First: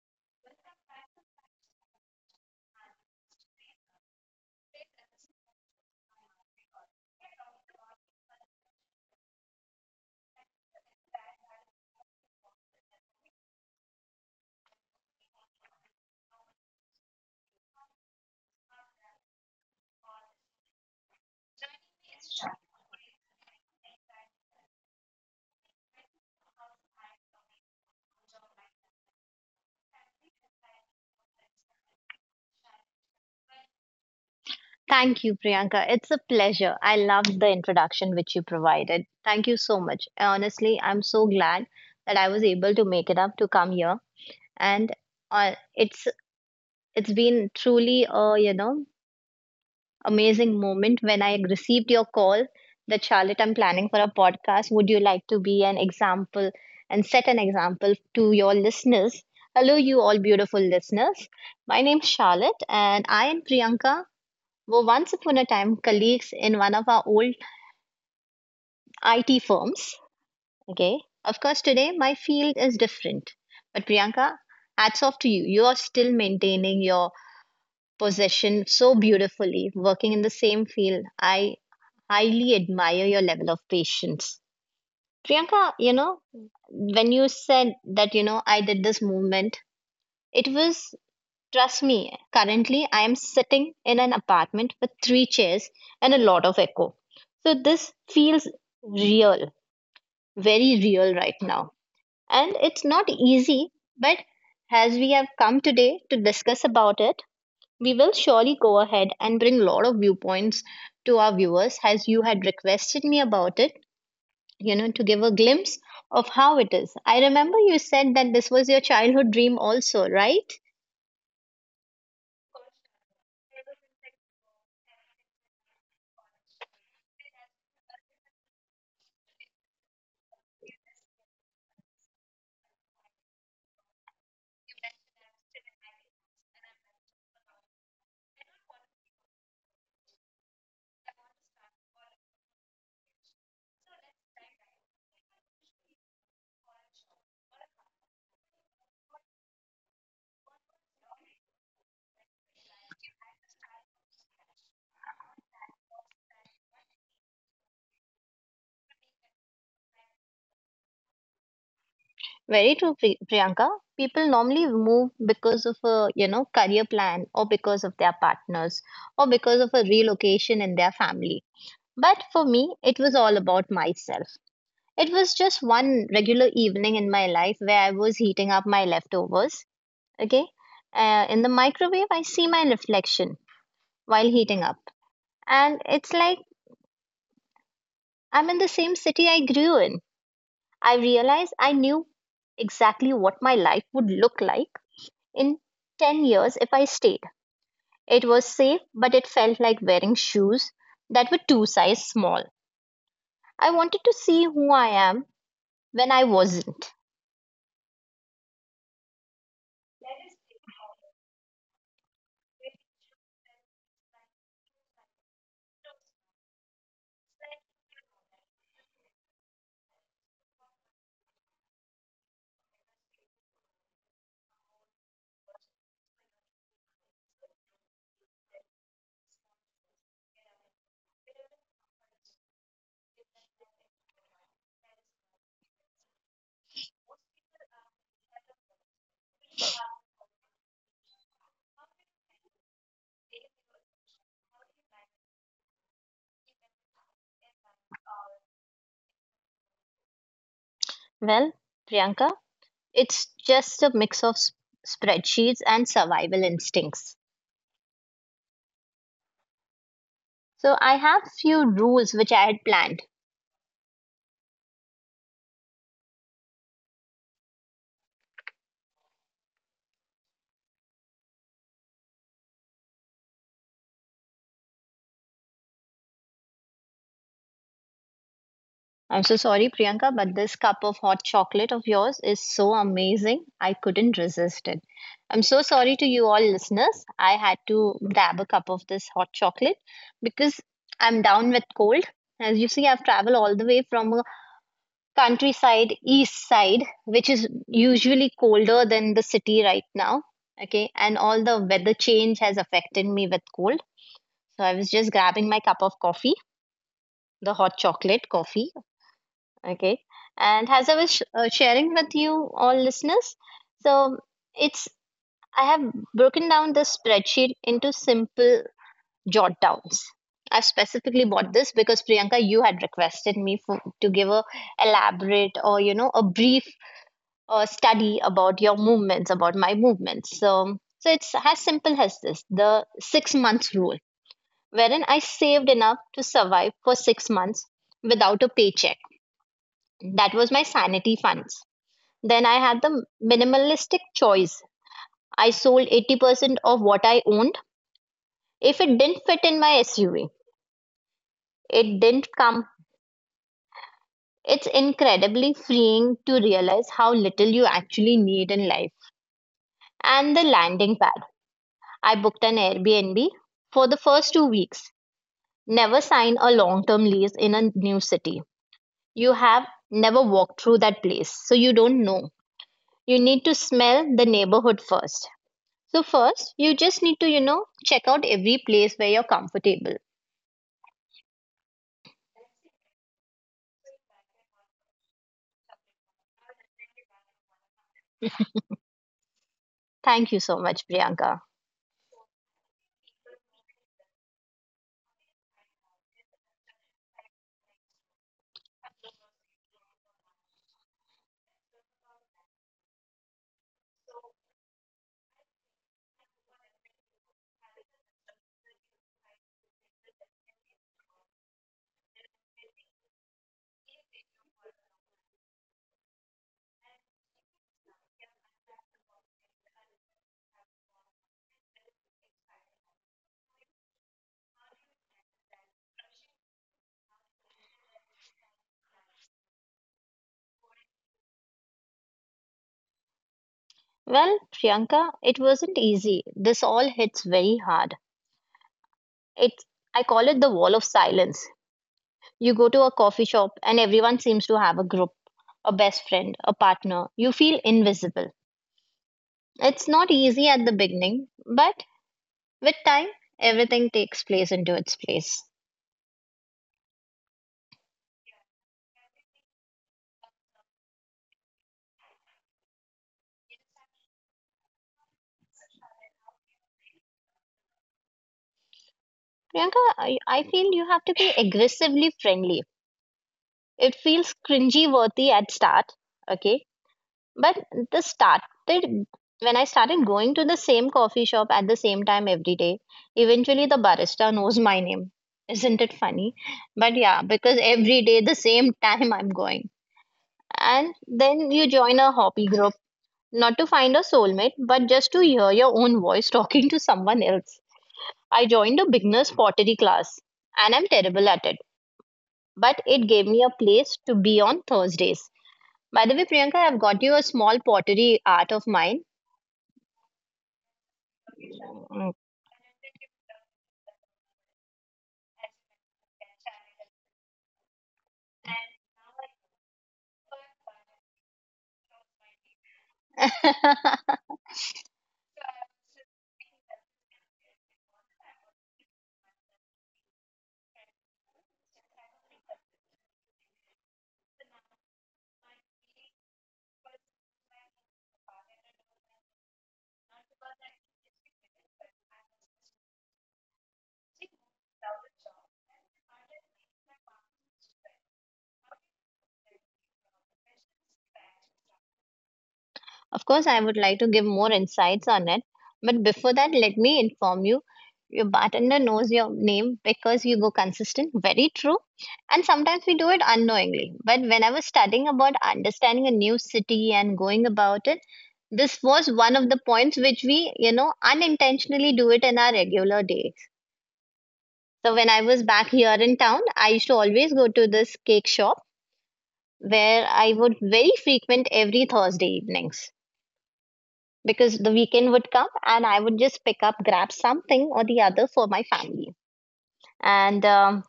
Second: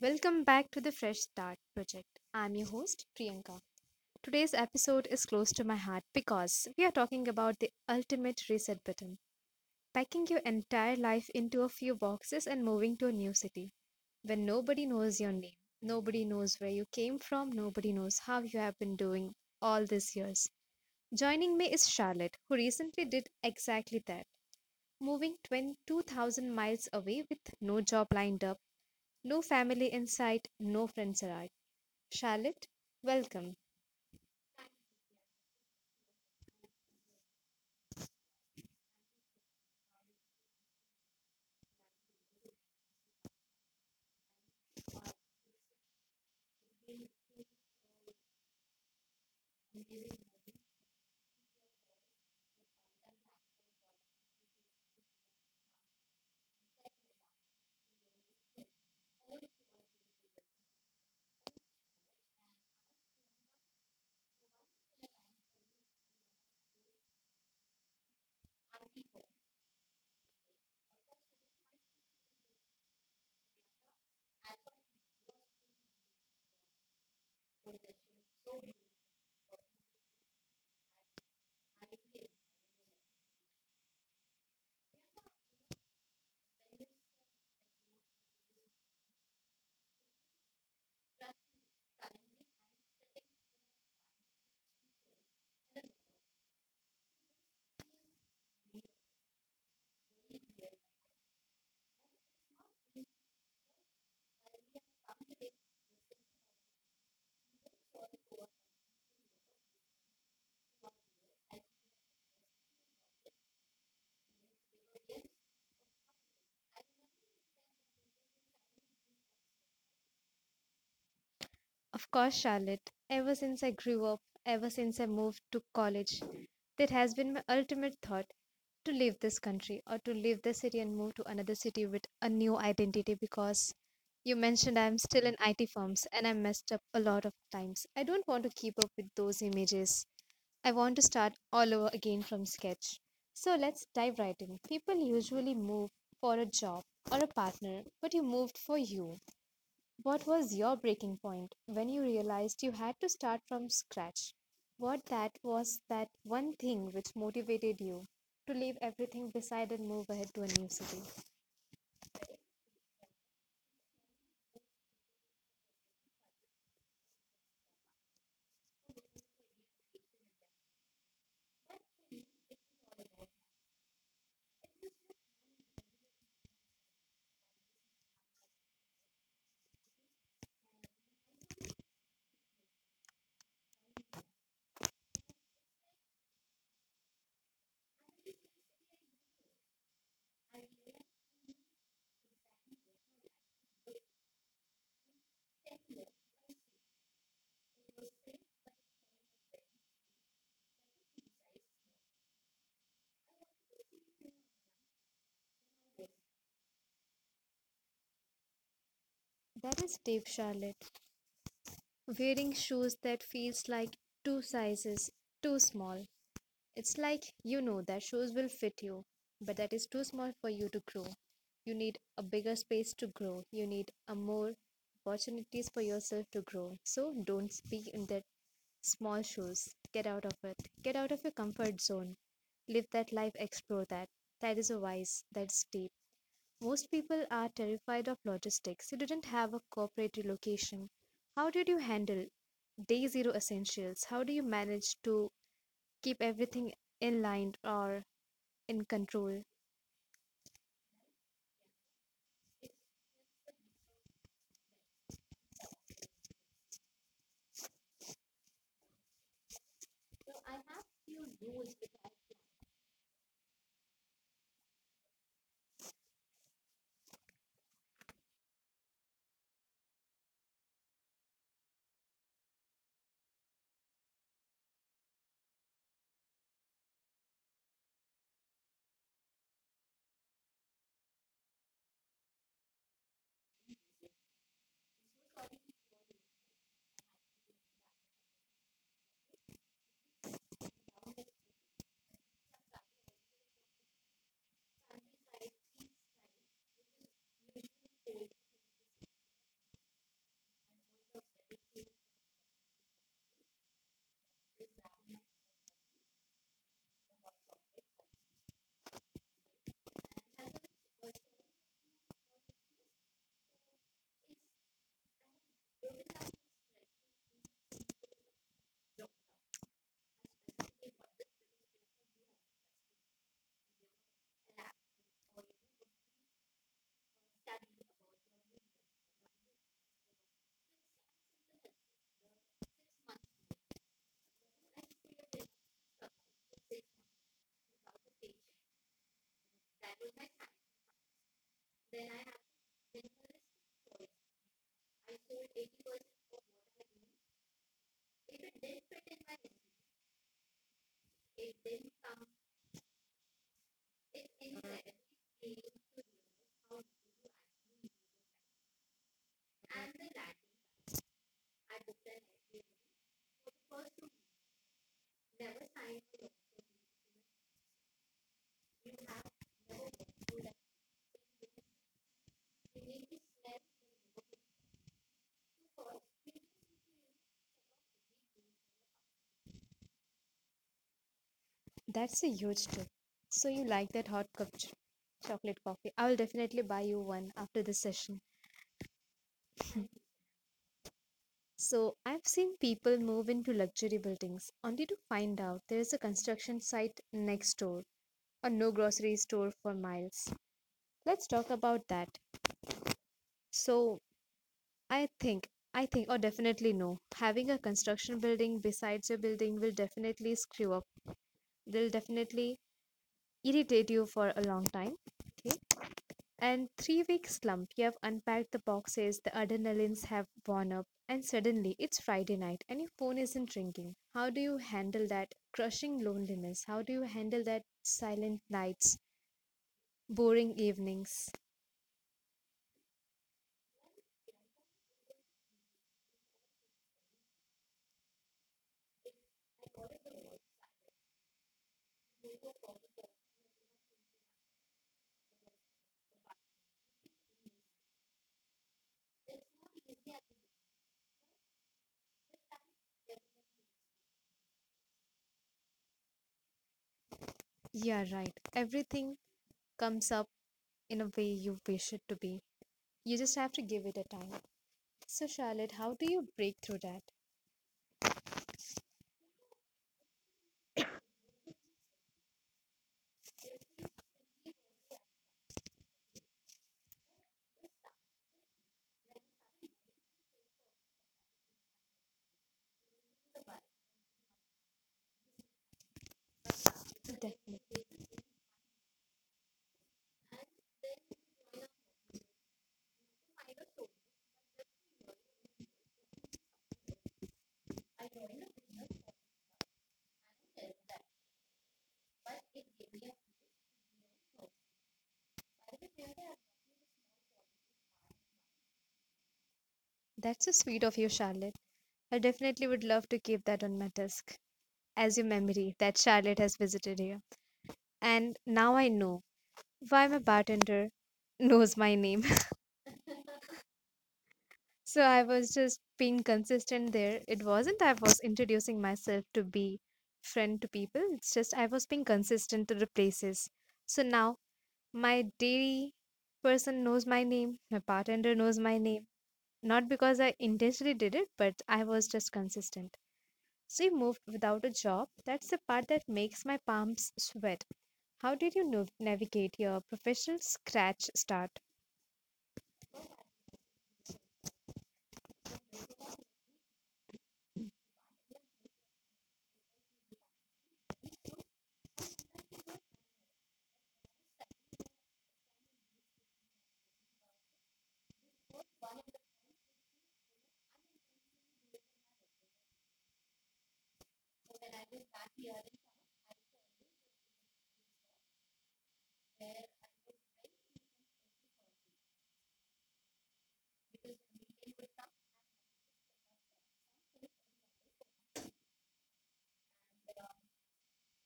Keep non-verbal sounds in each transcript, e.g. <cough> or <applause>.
Welcome back to the Fresh Start Project. I'm your host, Priyanka. Today's episode is close to my heart because we are talking about the ultimate reset button, packing your entire life into a few boxes and moving to a new city when nobody knows your name, nobody knows where you came from, nobody knows how you have been doing all these years. Joining me is Charlotte, who recently did exactly that, moving 22,000 miles away with no job lined up, no family in sight, no friends around. Charlotte, welcome. Thank you, Priyanka. It's a pleasure. I loved the introduction which you provided. Thank you so much. Honestly, I'm so glad that I was able to make it up to come here, and uh, it's it's been truly a amazing moment when I received your call that Charlotte, I'm planning for a podcast. Would you like to be an example and set an example to your listeners? Hello, you all beautiful listeners. My name's Charlotte, and I and Priyanka were once upon a time colleagues in one of our old IT firms. Okay. Of course, today my field is different. But Priyanka, hats off to you. You are still maintaining your position so beautifully, working in the same field. I highly admire your level of patience. Priyanka, when you said that, I did this movement, it was trust me, currently I am sitting in an apartment with three chairs and a lot of echo. So this feels real, very real right now. And it's not easy, but as we have come today to discuss about it, we will surely go ahead and bring a lot of viewpoints to our viewers as you had requested me about it, to give a glimpse of how it is. I remember you said that this was your childhood dream also, right? Of course, Charlotte, ever since I grew up, ever since I moved to college, that has been my ultimate thought to leave this country or to leave this city and move to another city with a new identity because you mentioned I'm still in IT firms and I messed up a lot of times. I don't want to keep up with those images. I want to start all over again from sketch. So let's dive right in. People usually move for a job or a partner, but you moved for you. What was your breaking point when you realized you had to start from scratch? What that was that one thing which motivated you to leave everything beside and move ahead to a new city? Very true, Priyanka. People normally move because of a, career plan or because of their partners or because of a relocation in their family. But for me, it was all about myself. It was just one regular evening in my life where I was heating up my leftovers, okay? In the microwave, I see my reflection while heating up. And it's like I'm in the same city I grew in. I realize I knew exactly what my life would look like in 10 years if I stayed. It was safe, but it felt like wearing shoes that were two sizes small. I wanted to see who I am when I wasn't. That is Dave Charlotte, wearing shoes that feels like two sizes too small. It's like you know that shoes will fit you, but that is too small for you to grow. You need a bigger space to grow. You need a more opportunities for yourself to grow. So don't be in that small shoes. Get out of it. Get out of your comfort zone. Live that life, explore that. That is a wise, that's deep. Most people are terrified of logistics. You didn't have a corporate relocation. How did you handle day zero essentials? How do you manage to keep everything in line or in control? Well, Priyanka, it's just a mix of spreadsheets and survival instincts. So I have few rules which I had planned. I'm so sorry, Priyanka, but this cup of hot chocolate of yours is so amazing. I couldn't resist it. I'm so sorry to you all listeners. I had to grab a cup of this hot chocolate because I'm down with cold. As you see, I've traveled all the way from a countryside, east side, which is usually colder than the city right now. Okay, and all the weather change has affected me with cold. So I was just grabbing my cup of coffee, the hot chocolate coffee. Okay. And as I was sharing with you all listeners, so it's I have broken down the spreadsheet into simple jot downs. I've specifically bought this because Priyanka, you had requested me to give a elaborate or a brief study about your movements, about my movements. So it's as simple as this: the 6 months rule, wherein I saved enough to survive for 6 months without a paycheck. That was my sanity fund. Then I had the minimalistic choice. I sold 80% of what I owned. If it didn't fit in my SUV, it didn't come. It's incredibly freeing to realize how little you actually need in life. And the landing pad. I booked an Airbnb for the first 2 weeks. Never sign a long term lease in a new city. You have never walked through that place, so you don't know. You need to smell the neighborhood first. So first, you just need to check out every place where you're comfortable. That's a huge tip. So you like that hot cup chocolate coffee? I will definitely buy you one after this session. Thank you so much, Priyanka. So I've seen people move into luxury buildings only to find out there is a construction site next door or no grocery store for miles. Let's talk about that. So I think I think or definitely no. Having a construction building besides your building will definitely screw up. They'll definitely irritate you for a long time. Okay. And 3-week slump. You have unpacked the boxes, the adrenalines have worn up, and suddenly it's Friday night and your phone isn't ringing. How do you handle that crushing loneliness? How do you handle that silent nights, boring evenings? Well, Priyanka, it wasn't easy. This all hits very hard. It's I call it the wall of silence. You go to a coffee shop and everyone seems to have a group, a best friend, a partner. You feel invisible. It's not easy at the beginning, but with time, everything takes place into its place. Yeah, right. Everything comes up in a way you wish it to be. You just have to give it a time. So, Charlotte, how do you break through that? Priyanka, I feel you have to be aggressively friendly. It feels cringy worthy at start, okay? But the started when I started going to the same coffee shop at the same time every day, eventually the barista knows my name. Isn't it funny? But yeah, because Definitely. every day the same <laughs> time I'm going. And then you join a hobby group, not to find a soulmate, but just to hear your own voice talking to someone else. I joined a beginner's pottery class and I'm terrible at it, but it gave me a place to be on Thursdays. By the way, Priyanka, I've got you a small pottery art of mine. That's so sweet of you, Charlotte. I Mm. definitely would love to keep that on my desk as your memory that Charlotte has visited here. And now I know why my bartender <laughs> knows my name. <laughs> <laughs> So I was just being consistent there. It wasn't I was introducing myself to be friend to people, it's just I was being consistent to the places. So now my dairy person knows my name, my bartender knows my name. Not because I intentionally did it, but I was just consistent. So he moved without a job. That's the part that makes my palms sweat. How did you navigate your professional scratch start? Of course, I would like to give more insights on it. But before that, let me inform you, your bartender knows your name because you go consistent. Very true. And sometimes we do it unknowingly. But when I was studying about understanding a new city and going about it, this was one of the points which we unintentionally do it in our regular days. So when I was back here in town, I used to always go to this cake shop where I would very frequent every Thursday evenings because the weekend would come and I would just pick up, grab something or the other for my family. And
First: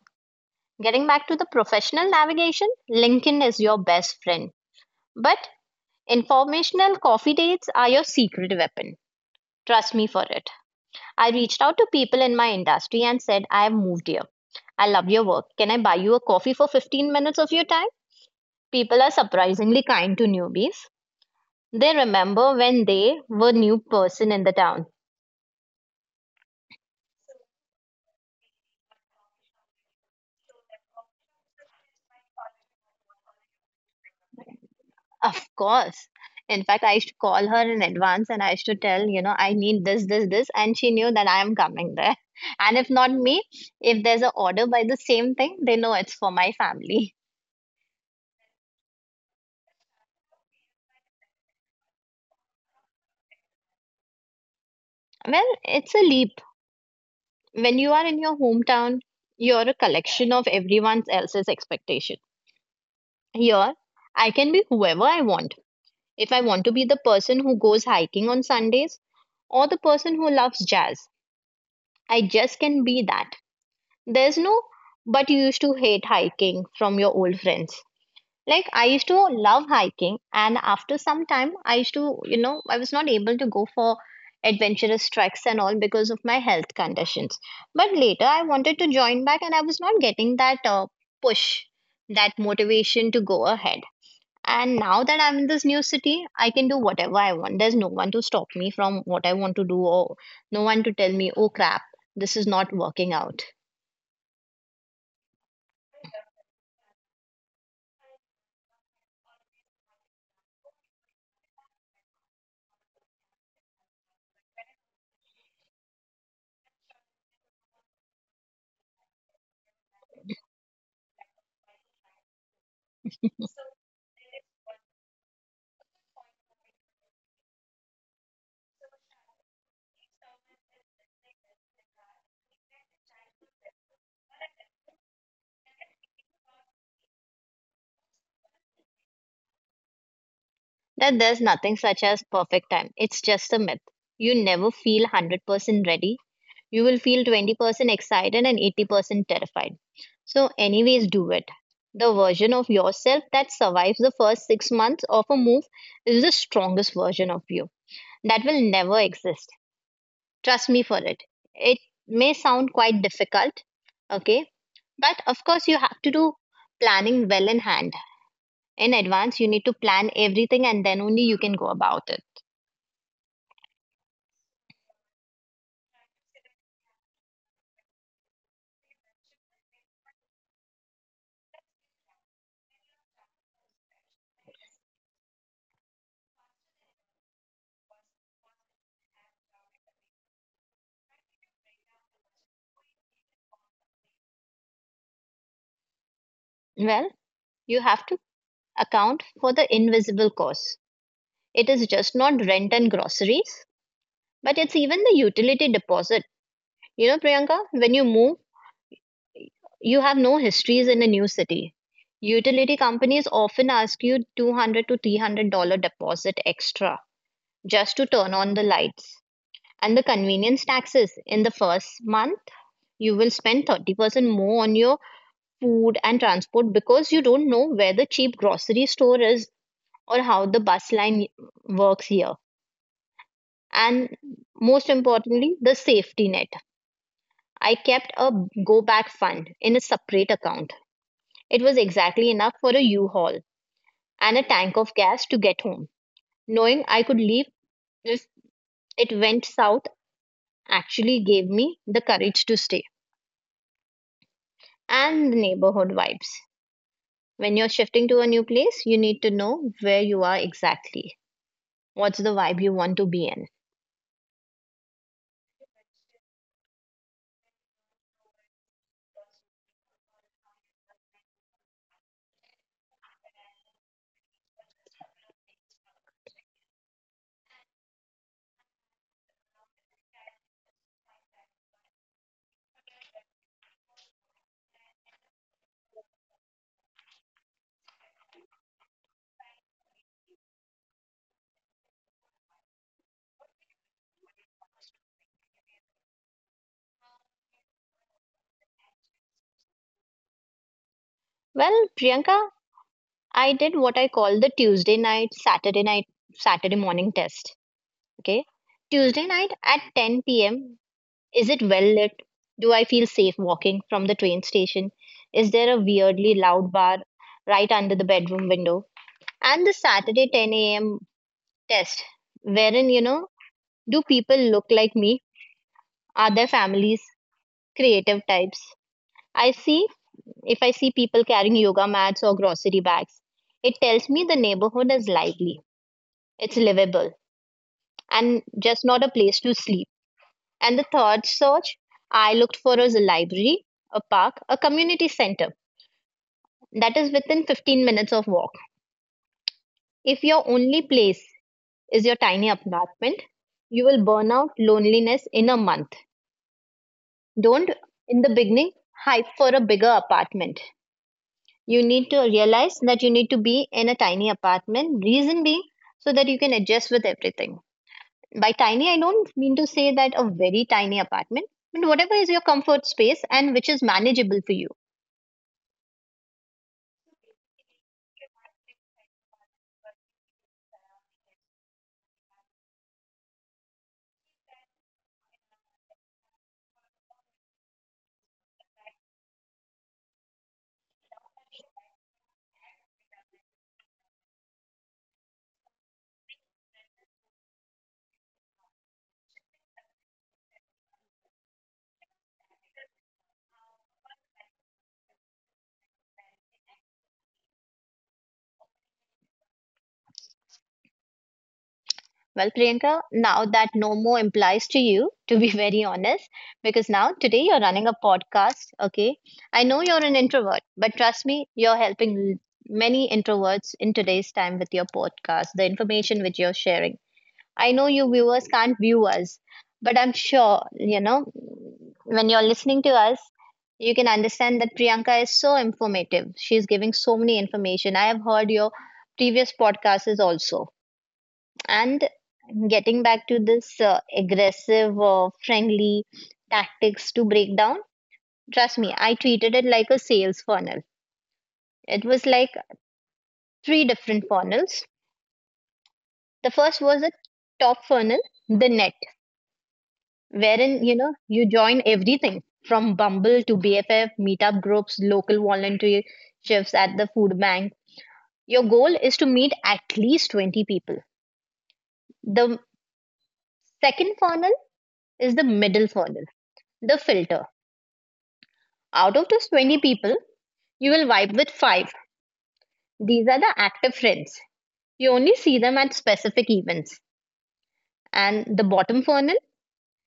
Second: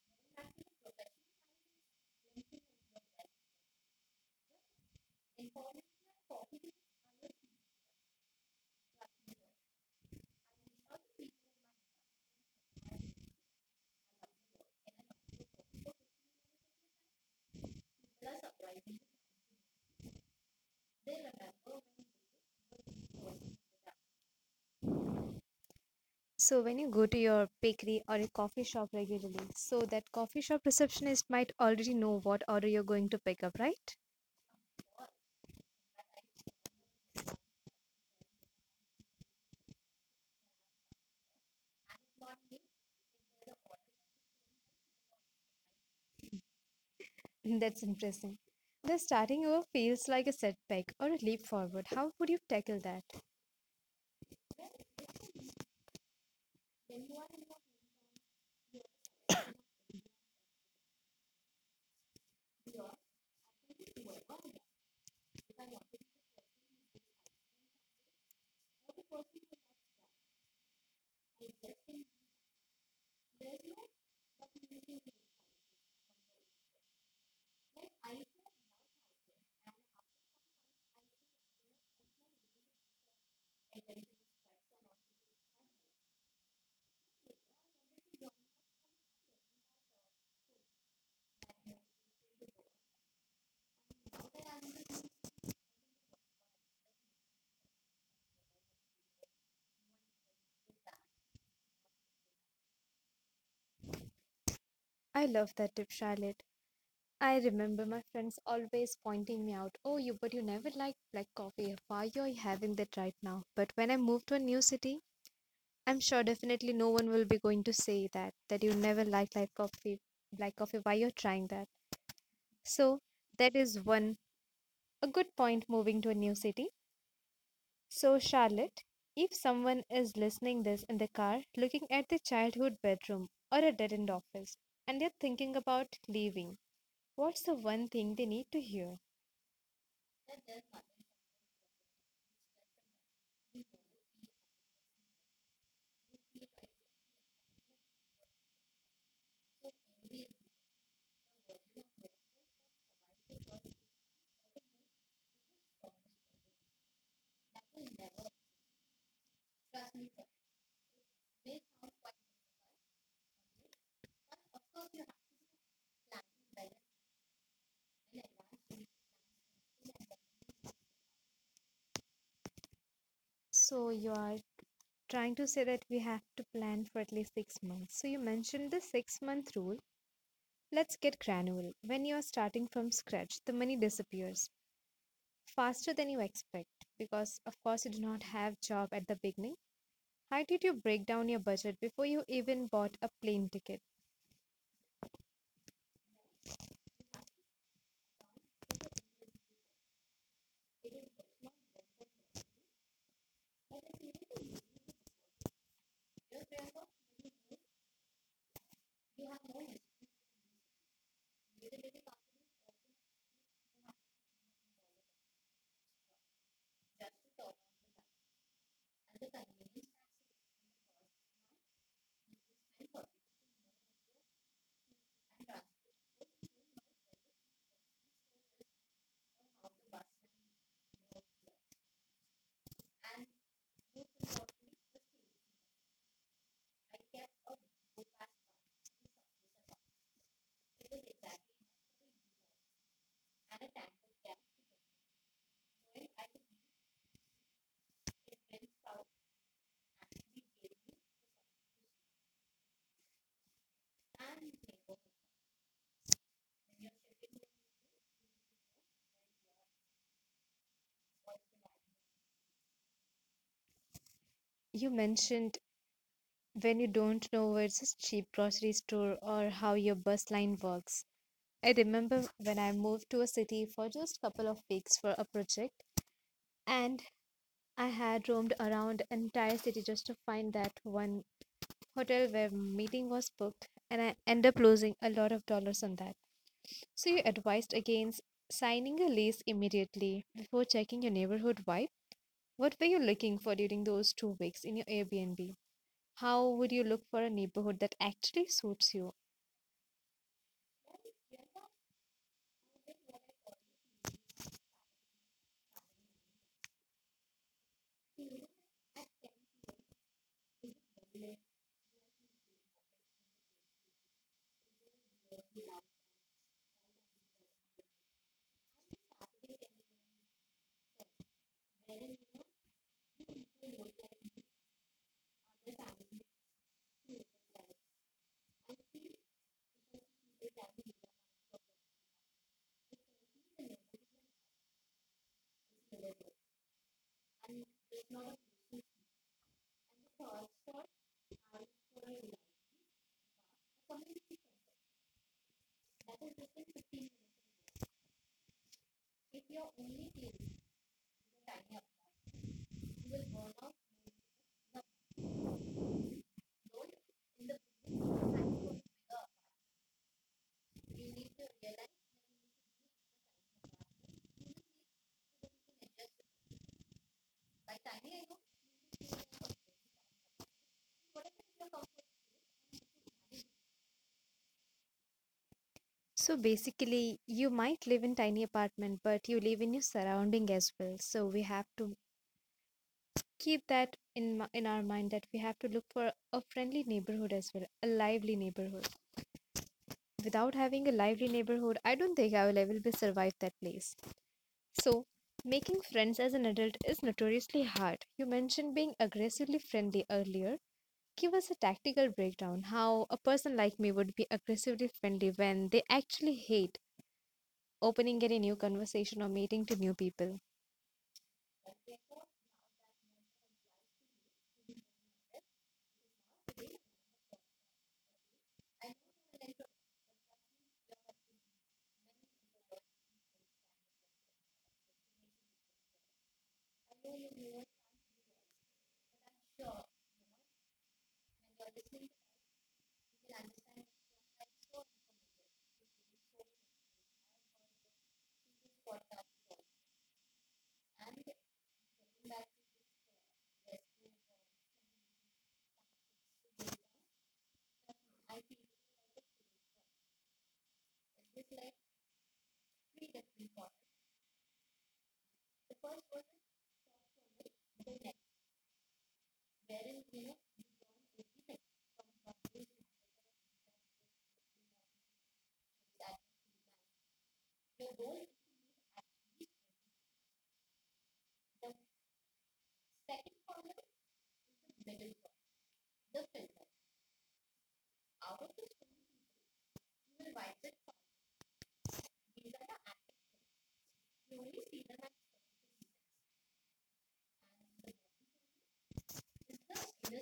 getting back to the professional navigation, LinkedIn is your best friend. But informational coffee dates are your secret weapon. Trust me for it. I reached out to people in my industry and said, I have moved here. I love your work. Can I buy you a coffee for 15 minutes of your time? People are surprisingly kind to newbies. They remember when they were new person in the town. So, when you go to your bakery or a coffee shop regularly, so that coffee shop receptionist might already know what order you're going to pick up, right? Of course. In fact, I used to call her in advance and I used to tell, I need this, this, this, and she knew that I am coming there. <laughs> And if not me, if there's an order by the same thing, they know it's for my family. <laughs> That's interesting. The starting over feels like a setback or a leap forward. How would you tackle that? Well, it's a leap. When you are in your hometown, you're a collection of everyone else's expectation. Here, I can be whoever I want. If I want to be the person who goes hiking on Sundays, or the person who loves jazz, I just can be that. There's no, but you used to hate hiking from your old friends. Like I used to love hiking, and after some time, I used to, you know, I was not able to go for adventurous treks and all because of my health conditions. But later, I wanted to join back, and I was not getting that push, that motivation to go ahead. And now that I'm in this new city, I can do whatever I want. There's no one to stop me from what I want to do, or no one to tell me, oh crap, this is not working out. I love that tip, Charlotte. I remember my friends always pointing me out, oh, you, but you never liked black coffee. Why are you having that right now? But when I moved to a new city, I'm sure definitely no one will be going to say that you never like coffee like coffee, why you're trying that. So that is one a good point moving to a new city. So, Charlotte, if someone is listening this in the car looking at the childhood bedroom or a dead-end office and they're thinking about leaving, what's the one thing they need to hear? That there's nothing such as perfect time. It's just a myth. You never feel 100% ready. You will feel 20% excited and 80% terrified. So, anyways, do it. The version of yourself that survives the first 6 months of a move is the strongest version of you. That will never exist. Trust me for it. It may sound quite difficult, okay? But of course, you have to do planning well in hand. In advance, you need to plan everything and then only you can go about it. So you are trying to say that we have to plan for at least 6 months. So you mentioned the 6-month rule. Let's get granular. When you are starting from scratch, the money disappears faster than you expect because, of course, you do not have job at the beginning. How did you break down your budget before you even bought a plane ticket? Well, you have to account for the invisible costs. It is just not rent and groceries, but it's even the utility deposit. You know, Priyanka, when you move, you have no histories in a new city. Utility companies often ask you $200 to $300 deposit extra just to turn on the lights. And the convenience taxes in the first month, you will spend 30% more on your food and transport because you don't know where the cheap grocery store is or how the bus line works here. And most importantly, the safety net. I kept a go back fund in a separate account. It was exactly enough for a U haul and a tank of gas to get home. Knowing I could leave if it went south actually gave me the courage to stay. And the neighborhood vibes. When you're shifting to a new place, you need to know where you are exactly. What's the vibe you want to be in? You mentioned when you don't know where's a cheap grocery store or how your bus line works. I remember when I moved to a city for just couple of weeks for a project, and I had roamed around entire city just to find that one hotel where meeting was booked and I end up losing a lot of dollars on that. So you advised against signing a lease immediately before checking your neighborhood vibe? What were you looking for during those 2 weeks in your Airbnb? How would you look for a neighborhood that actually suits you? Well, Priyanka, I did what I call the Tuesday night, Saturday morning test. Okay. Tuesday night at 10 p.m. Is it well lit? Do I feel safe walking from the train station? Is there a weirdly loud bar right under the bedroom window? And the Saturday 10 a.m. test, wherein, do people look like me, other families, creative types. I see if i see people carrying yoga mats or grocery bags, it tells me the neighborhood is lively, it's livable, and just not a place to sleep. And the third search I looked for was a library, a park, a community center that is within 15 minutes of walk. If your only place is your tiny apartment, you will burn out loneliness in a month. Don't, in the beginning, hype for a bigger apartment. You need to realize that you need to be in a tiny apartment, reason being so that you can adjust with everything. By tiny, I don't mean to say that a very tiny apartment, but whatever is your comfort space and which is manageable for you. So basically, you might live in tiny apartment, but you live in your surrounding as well. So we have to keep that in in our mind that we have to look for a friendly neighborhood as well, a lively neighborhood. Without having a lively neighborhood, I don't think I will ever be survive that place. So, making friends as an adult is notoriously hard. You mentioned being aggressively friendly earlier. Give us a tactical breakdown how a person like me would be aggressively friendly when they actually hate opening any new conversation or meeting to new people. Well, Priyanka, now that no more implies to you to be <laughs> very honest, because now today you're running a podcast. Okay, I know you're an introvert, but trust me, you're helping many introverts in today's time with your podcast, the information which you're sharing. I know you viewers can't view us, but I'm sure, when you're listening to us, you can understand that Priyanka is so informative. She's giving so many information. I have heard your previous podcasts also. And getting back to this aggressive or friendly tactics to break down, trust me, I treated it like a sales funnel. It was like three different funnels. The first was a top funnel, the net, wherein you join everything from Bumble to BFF, meetup groups, local volunteer shifts at the food bank. Your goal is to meet at least 20 people. The second funnel is the middle funnel, the filter. Out of those 20 people, you will vibe with five. These are the active friends. You only see them at specific events. And the bottom funnel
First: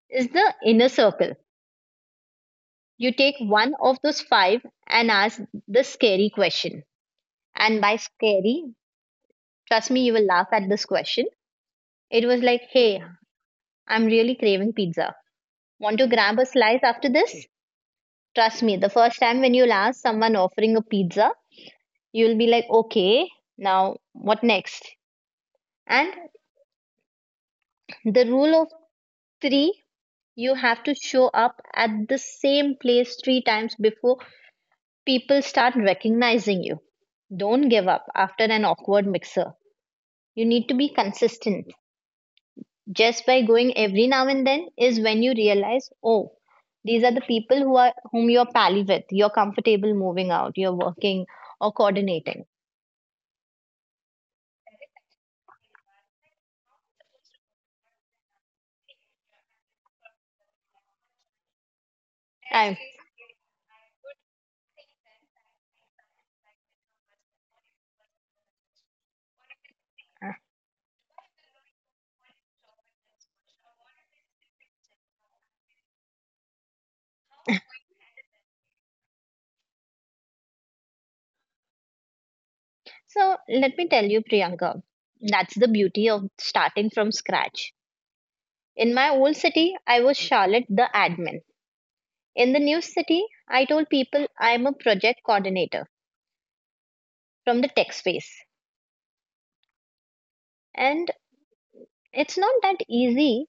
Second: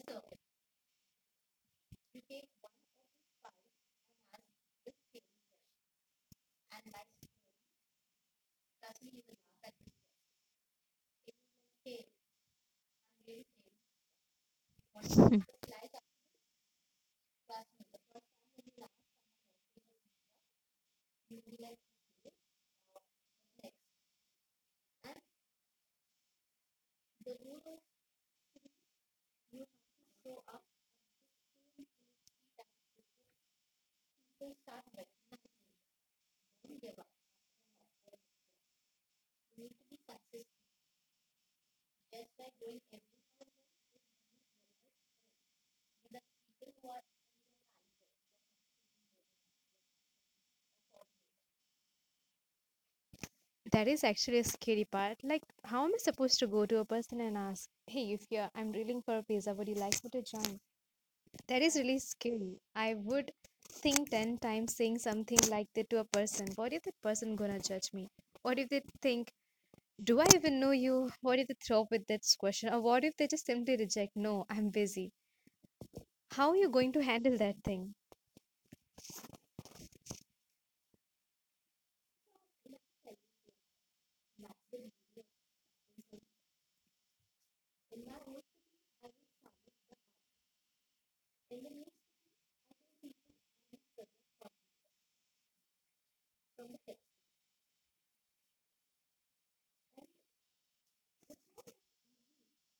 is the inner circle. You take one of those five and ask the scary question. And by scary, trust me, you will laugh at this question. It was like, "Hey, I'm really craving pizza. Want to grab a slice after this?" Trust me, the first time when you'll ask someone offering a pizza, you'll be like, okay, now what next? And the rule of three, you have to show up at the same place three times before people start recognizing you. Don't give up after an awkward mixer. You need to be consistent. Just by going every now and then is when you realize, oh, these are the people who are, whom you're pally with, you're comfortable moving out, you're working or coordinating. That is actually a scary part. Like, how am I supposed to go to a person and ask, "Hey, if you're I'm drilling for a pizza, would you like me to join?" That is really scary. I I would think 10 times saying something like that to a person. What if that person gonna judge me? What if they think, do I even know you? What if they throw up with that question? Or what if they just simply reject, no, I'm busy? How are you going to handle that thing? So let me tell you, Priyanka, that's the beauty of starting from scratch. In my old city, I was Charlotte the admin. In the new city, I told people I'm a project coordinator from the tech space. And it's not that easy,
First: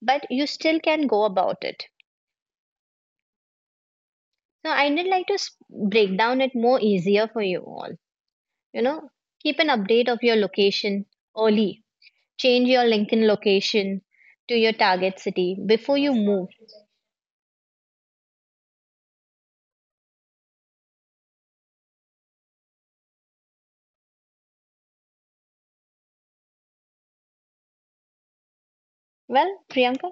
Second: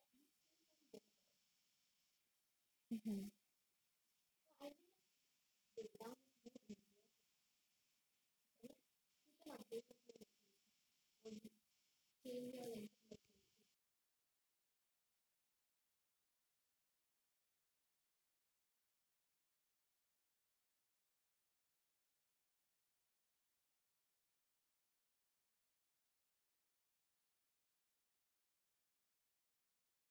but you still can go about it. Mhm. So I did like to break down it more easier for you all. You know, keep an update of your location early. Change your LinkedIn location to your target city before you move. Well, Priyanka,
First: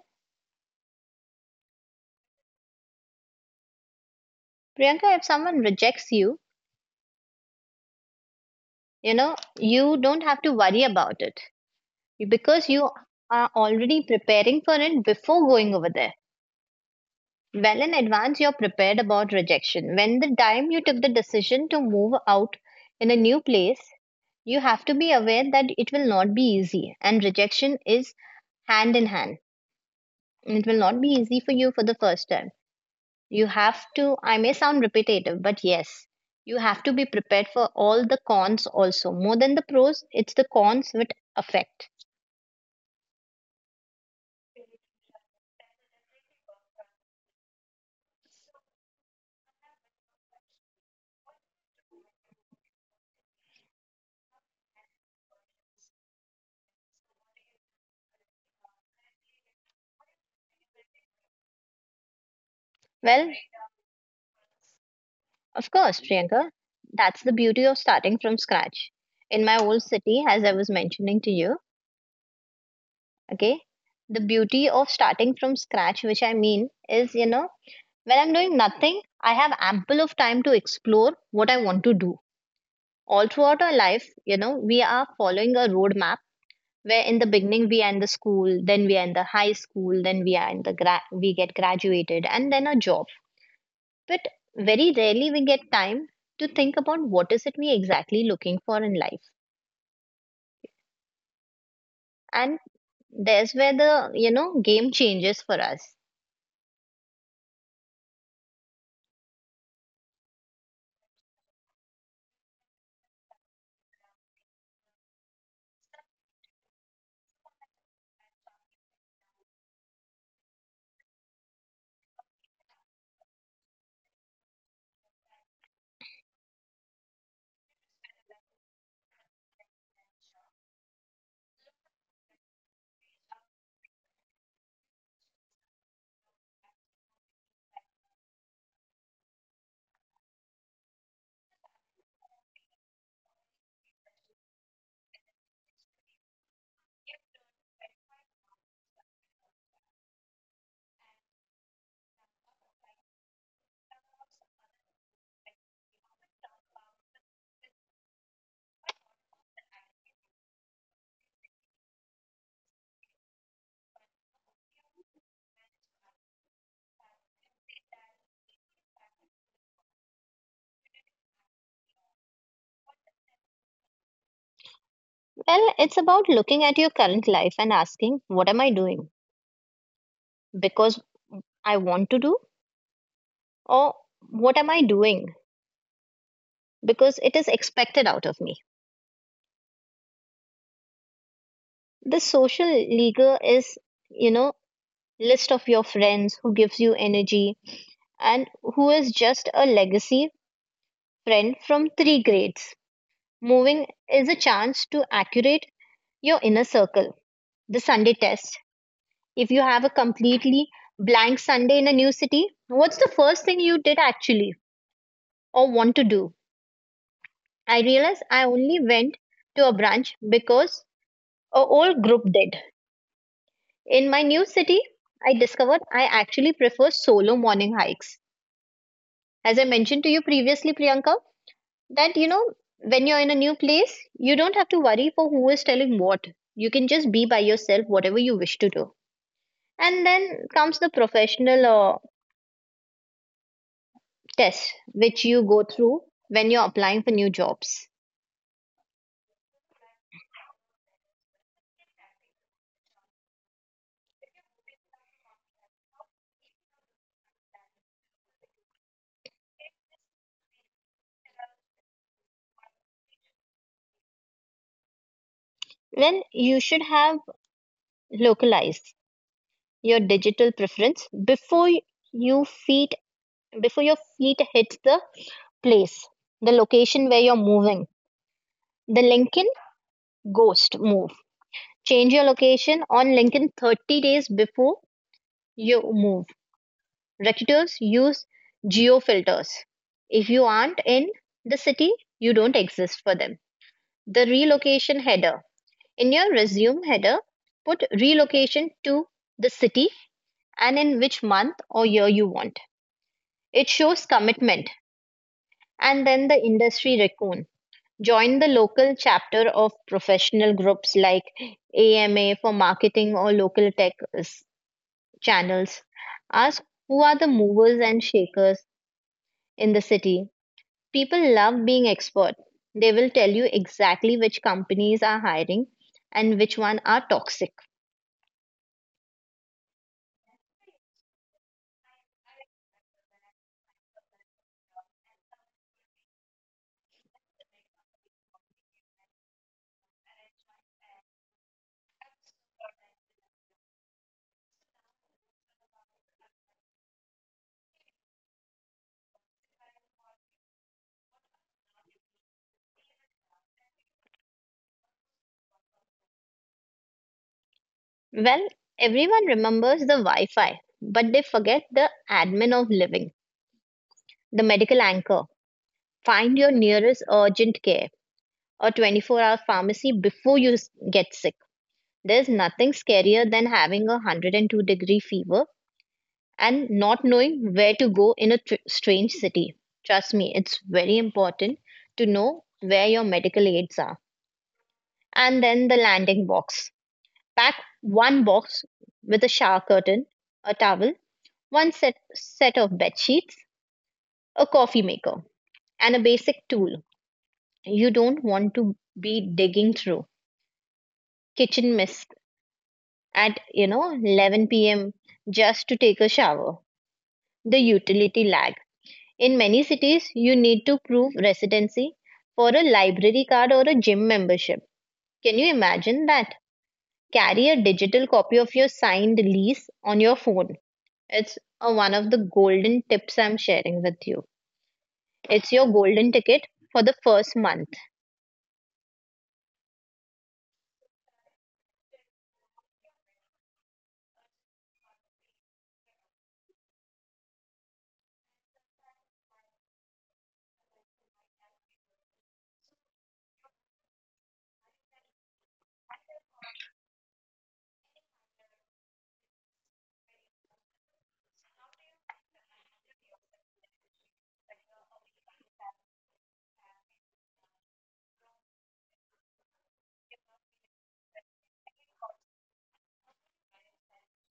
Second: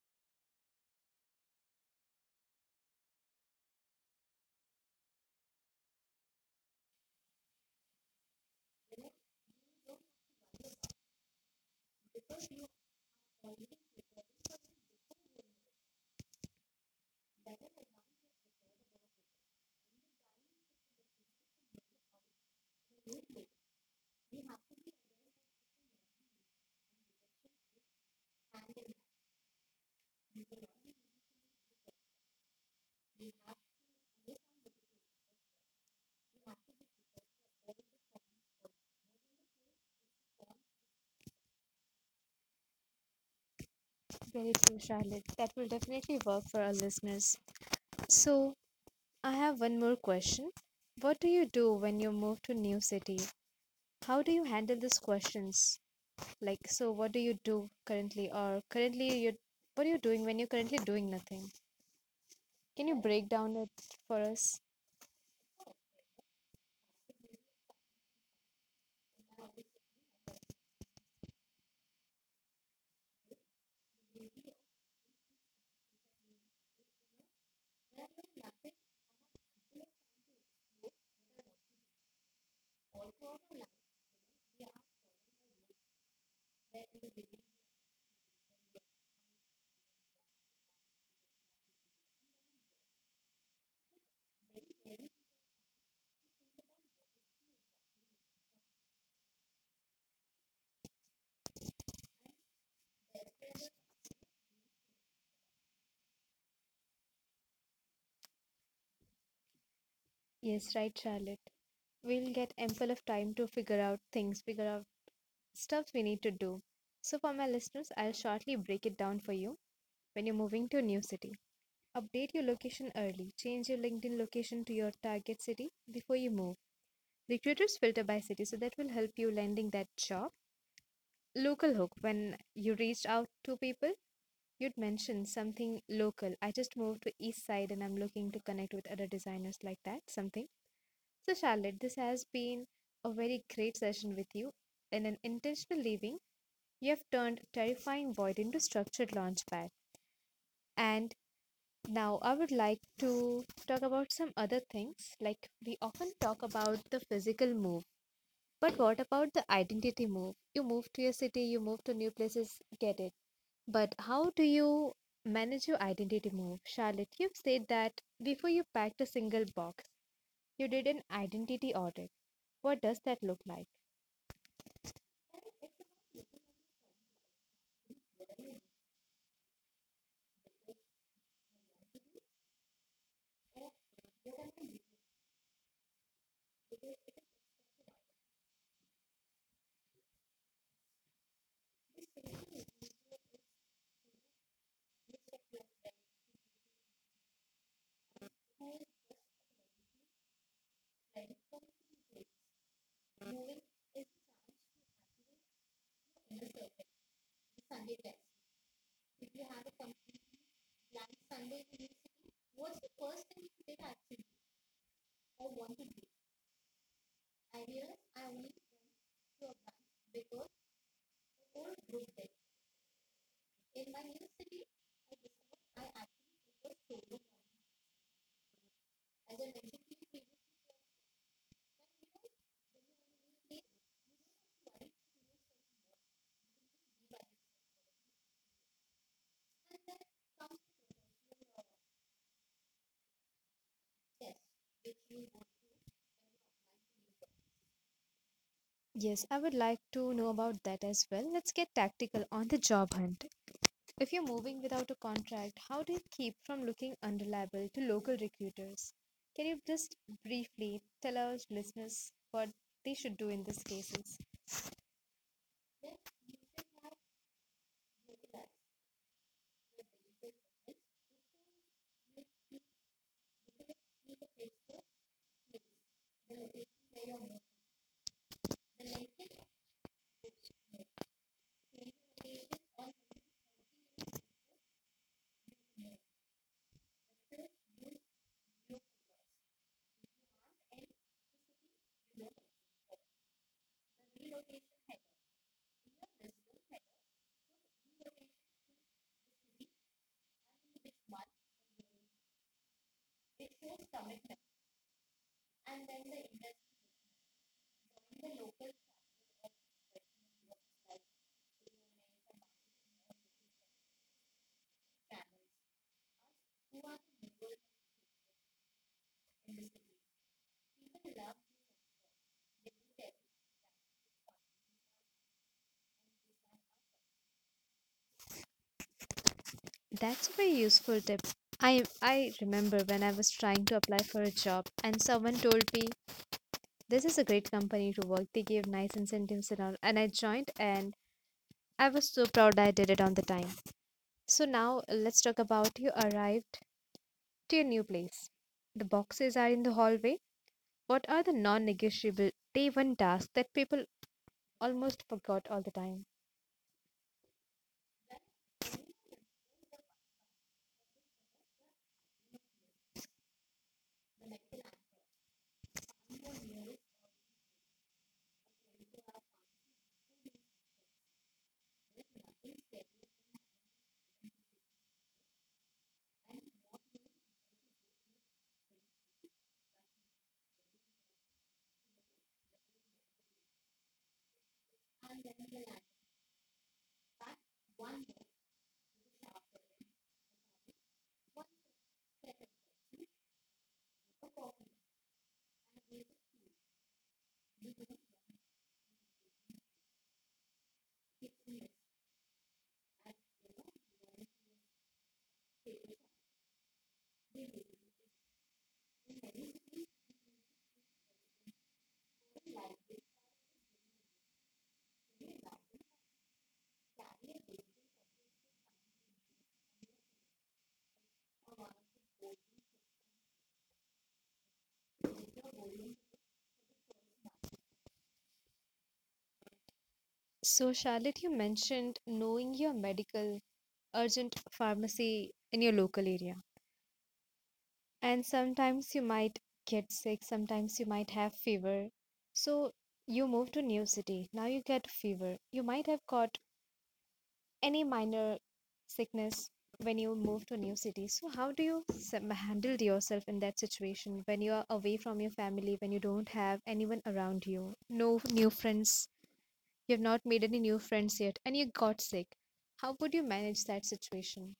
Priyanka, if someone rejects you, you know, you don't have to worry about it, because you are already preparing for it before going over there. Well, in advance, you're prepared about rejection. When the time you took the decision to move out in a new place, you have to be aware that it will not be easy, and rejection is hand in hand. It will not be easy for you for the first time. You have to, I may sound repetitive, but yes, you have to be prepared for all the cons also. More than the pros, it's the cons which affect. Very true, Charlotte. That will definitely work for our listeners. So, I have one more question. What do you do when you move to new city? How do you handle these questions? Like, so what do you do currently, or currently you, what are you doing when you're currently doing nothing? Can you break Well, down it for us? of course, Priyanka, that's the beauty of starting from scratch. In my old city, as I was mentioning to you, okay, the beauty of starting from scratch, which I mean, is, when I'm doing nothing, I have ample of time to explore what I want to do. All throughout our life, we are following a roadmap where in the beginning we are in the school, then we are in the high school, then we are in the we get graduated and then a job. But very rarely we get time to think about what is it we exactly looking for in life. And there's where the, game changes for us. Yes, right, Charlotte. We'll get ample of time to figure out things, figure out stuff we need to do. So for my listeners, I'll shortly break it down for you when you're moving to a new city. Update your location early. Change your LinkedIn location to your target city before you move. Recruiters filter by city, so that will help you landing that job. Local hook. When you reached out to people, you'd mention something local. I just moved to East Side and I'm looking to connect with other designers like that, something. So, Charlotte, this has been a very great session with you. In an intentional living, you have turned terrifying void into structured launchpad. And now I would like to talk about some other things. Like we often talk about the physical move, but what about the identity move? You move to your city, you move to new places, get it. But how do you manage your identity move? Charlotte, you've said that before you packed a single box, you did an identity audit. What does that look like? Well, it's about looking at your current life and asking, what am I doing because I want to do, or what am I doing because it is expected out of me? The social leaguer is, you know, list of your friends who gives you energy and who is just a legacy friend from three grades. Moving is a chance to accurate your inner circle. The Sunday test. If you have a completely blank Sunday in a new city, what's the first thing you did actually or want to do? I realized I only went to a branch because a old group did. In my new city, I discovered I actually prefer solo morning hikes. As I mentioned to you previously, Priyanka, that when you're in a new place, you don't have to worry for who is telling what. You can just be by yourself, whatever you wish to do. And then comes the professional test, which you go through when you're applying for new jobs. Yes, I would like to know about that as well. Let's get tactical on the job hunt. If you're moving without a contract, how do you keep from looking unreliable to local recruiters? Can you just briefly tell our listeners what they should do in these cases? Then you should have localized your digital preference before you feet before your feet hits the place, the location where you're moving. The Lincoln Ghost Move. Change your location on Lincoln 30 days before you move. Recruiters use geo filters. If you aren't in the city, you don't exist for them. The relocation header. In your resume header, put relocation to the city and in which month or year you want. It shows commitment. And then the industry raccoon. Join the local chapter of professional groups like AMA for marketing or local tech channels. Ask who are the movers and shakers in the city. People love being expert. They will tell you exactly which companies are hiring and which one are toxic. That's a very useful tip. I remember when I was trying to apply for a job and someone told me this is a great company to work. They gave nice incentives and all and I joined and I was so proud I did it on the time. So now let's talk about you arrived to your new place. The boxes are in the hallway. What are the non-negotiable day one tasks that people almost forgot all the time? Well, everyone remembers the Wi-Fi, but they forget the admin of living, the medical anchor. Find your nearest urgent care or 24-hour pharmacy before you get sick. There's nothing scarier than having a 102 degree fever and not knowing where to go in a strange city. Trust me, it's very important to know where your medical aids are. And then the landing box. Pack one box with a shower curtain, a towel, set of bed sheets, a coffee maker, and a basic tool. You don't want to be digging through kitchen mist at 11 p.m. just to take a shower. The utility lag. In many cities, you need to prove residency for a library card or a gym membership. Can you imagine that? Carry a digital copy of your signed lease on your phone. It's one of the golden tips I'm sharing with you. It's your golden ticket for the first month. So Charlotte, you mentioned knowing your medical urgent pharmacy in your local area. And sometimes you might get sick. Sometimes you might have fever. So you move to new city. Now you get fever. You might have caught any minor sickness when you move to a new city. So how do you handle yourself in that situation when you are away from your family, when you don't have anyone around you, no new friends, you have not made any new friends yet and you got sick? How would you manage that situation?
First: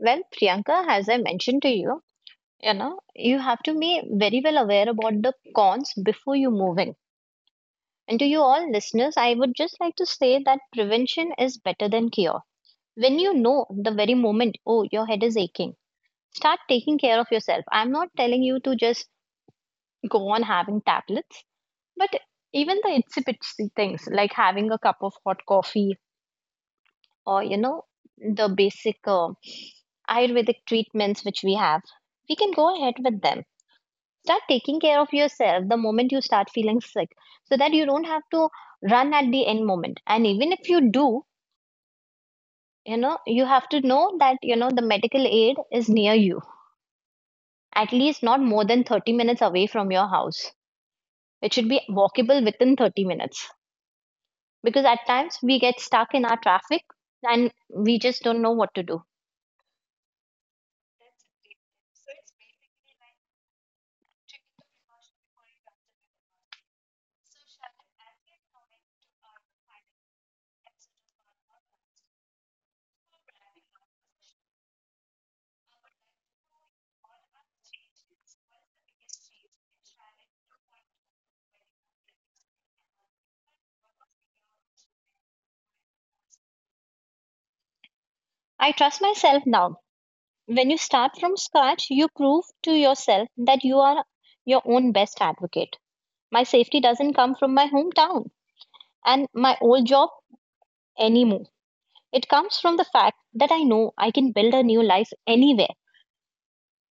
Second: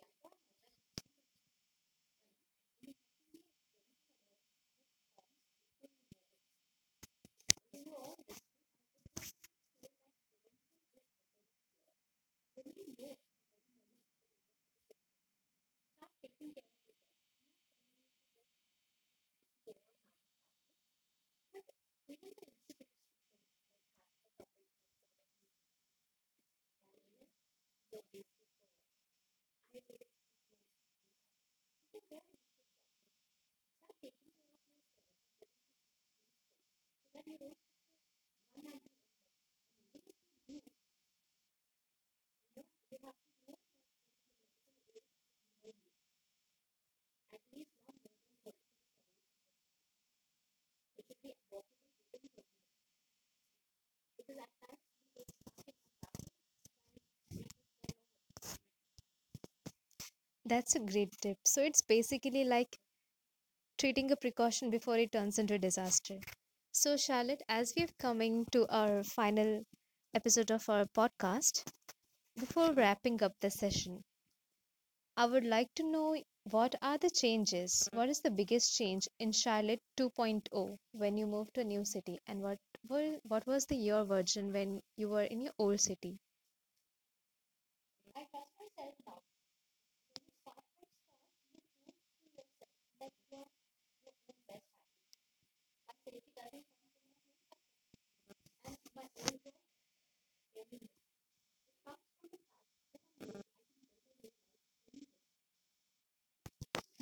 Well, Priyanka, as I mentioned to you, you have to be very well aware about the cons before you move in. And to you all listeners, I would just like to say that prevention is better than cure. When you know the very moment, oh, your head is aching, start taking care of yourself. I'm not telling you to just go on having tablets, but even the itsy bitsy things like having a cup of hot coffee or, the basic Ayurvedic treatments which we have, we can go ahead with them. Start taking care of yourself the moment you start feeling sick so that you don't have to run at the end moment. And even if you do, you have to know that, the medical aid is near you at least not more than 30 minutes away from your house. It should be walkable within 30 minutes because at times we get stuck in our traffic and we just don't know what to do. That's a great tip. So it's basically like treating a precaution before it turns into a disaster. So, Charlotte, as we are coming to our final episode of our podcast, before wrapping up the session, I would like to know what are the changes? What is the biggest change in Charlotte 2.0 when you moved to a new city, and what were, what was the your version when you were in your old city? I trust myself now. When you start from scratch, you prove to yourself that you are your own best advocate. My safety doesn't come from my hometown and my old job anymore. It comes from the fact that I know I can build a new life anywhere.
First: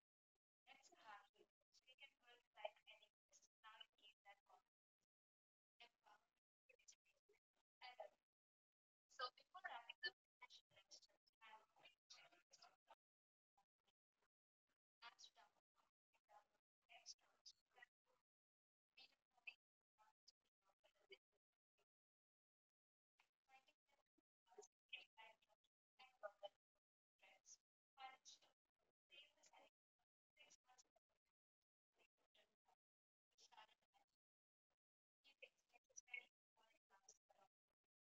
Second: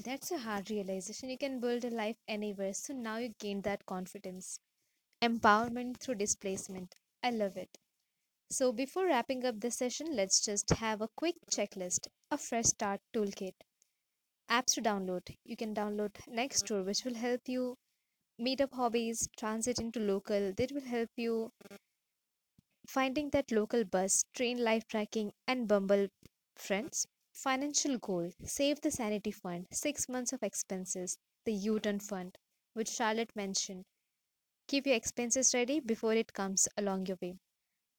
That's a hard realization. You can build a life anywhere, so now you gained that confidence, empowerment through displacement. I love it. So, before wrapping up this session, let's just have a quick checklist a fresh start toolkit, apps to download. You can download Nextdoor, which will help you meet up hobbies, transit into local, that will help you finding that local bus, train life tracking, and Bumble friends. Financial goal save the sanity fund, 6 months of expenses, the U turn fund, which Charlotte mentioned. Keep your expenses ready before it comes along your way.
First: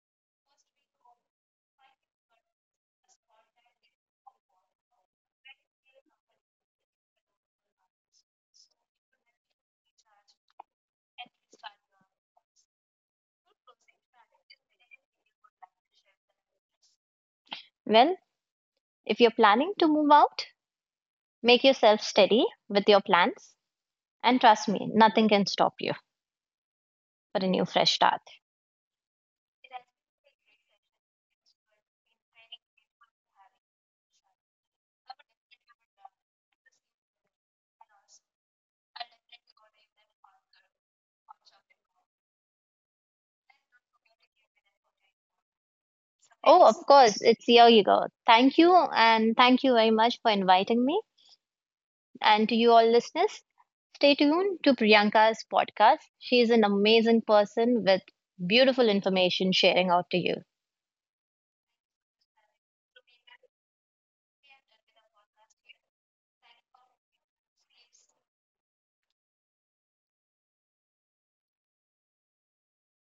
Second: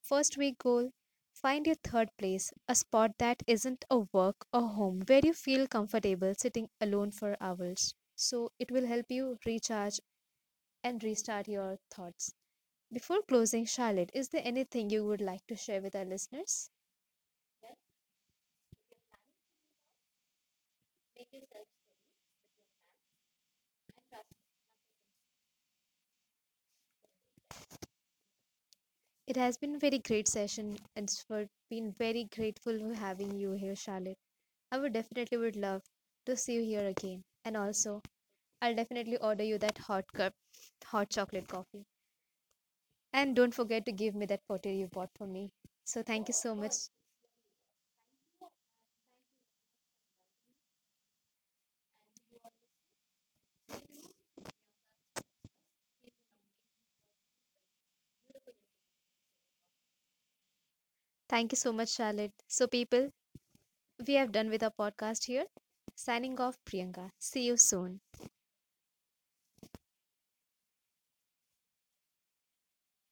First week goal find your third place, a spot that isn't a work or home where you feel comfortable sitting alone for hours. So it will help you recharge and restart your thoughts. Before closing, Charlotte, is there anything you would like to share with our listeners? Well, if you're planning to move out, make yourself steady with your plans. And trust me, nothing can stop you for a new fresh start. It has been very great session and it's for been very grateful for having you here, Charlotte. I would definitely would love to see you here again. And also, I'll definitely order you that hot cup, hot chocolate coffee. And don't forget to give me that potato you bought for me. So thank you so Oh, of much. course, it's here you go. Thank you, and thank you very much for inviting me. And to you all listeners, stay tuned to Priyanka's podcast. She is an amazing person with beautiful information sharing out to you. Thank you so much, Charlotte. So, people, we have done with our podcast here. Signing off, Priyanka. See you soon.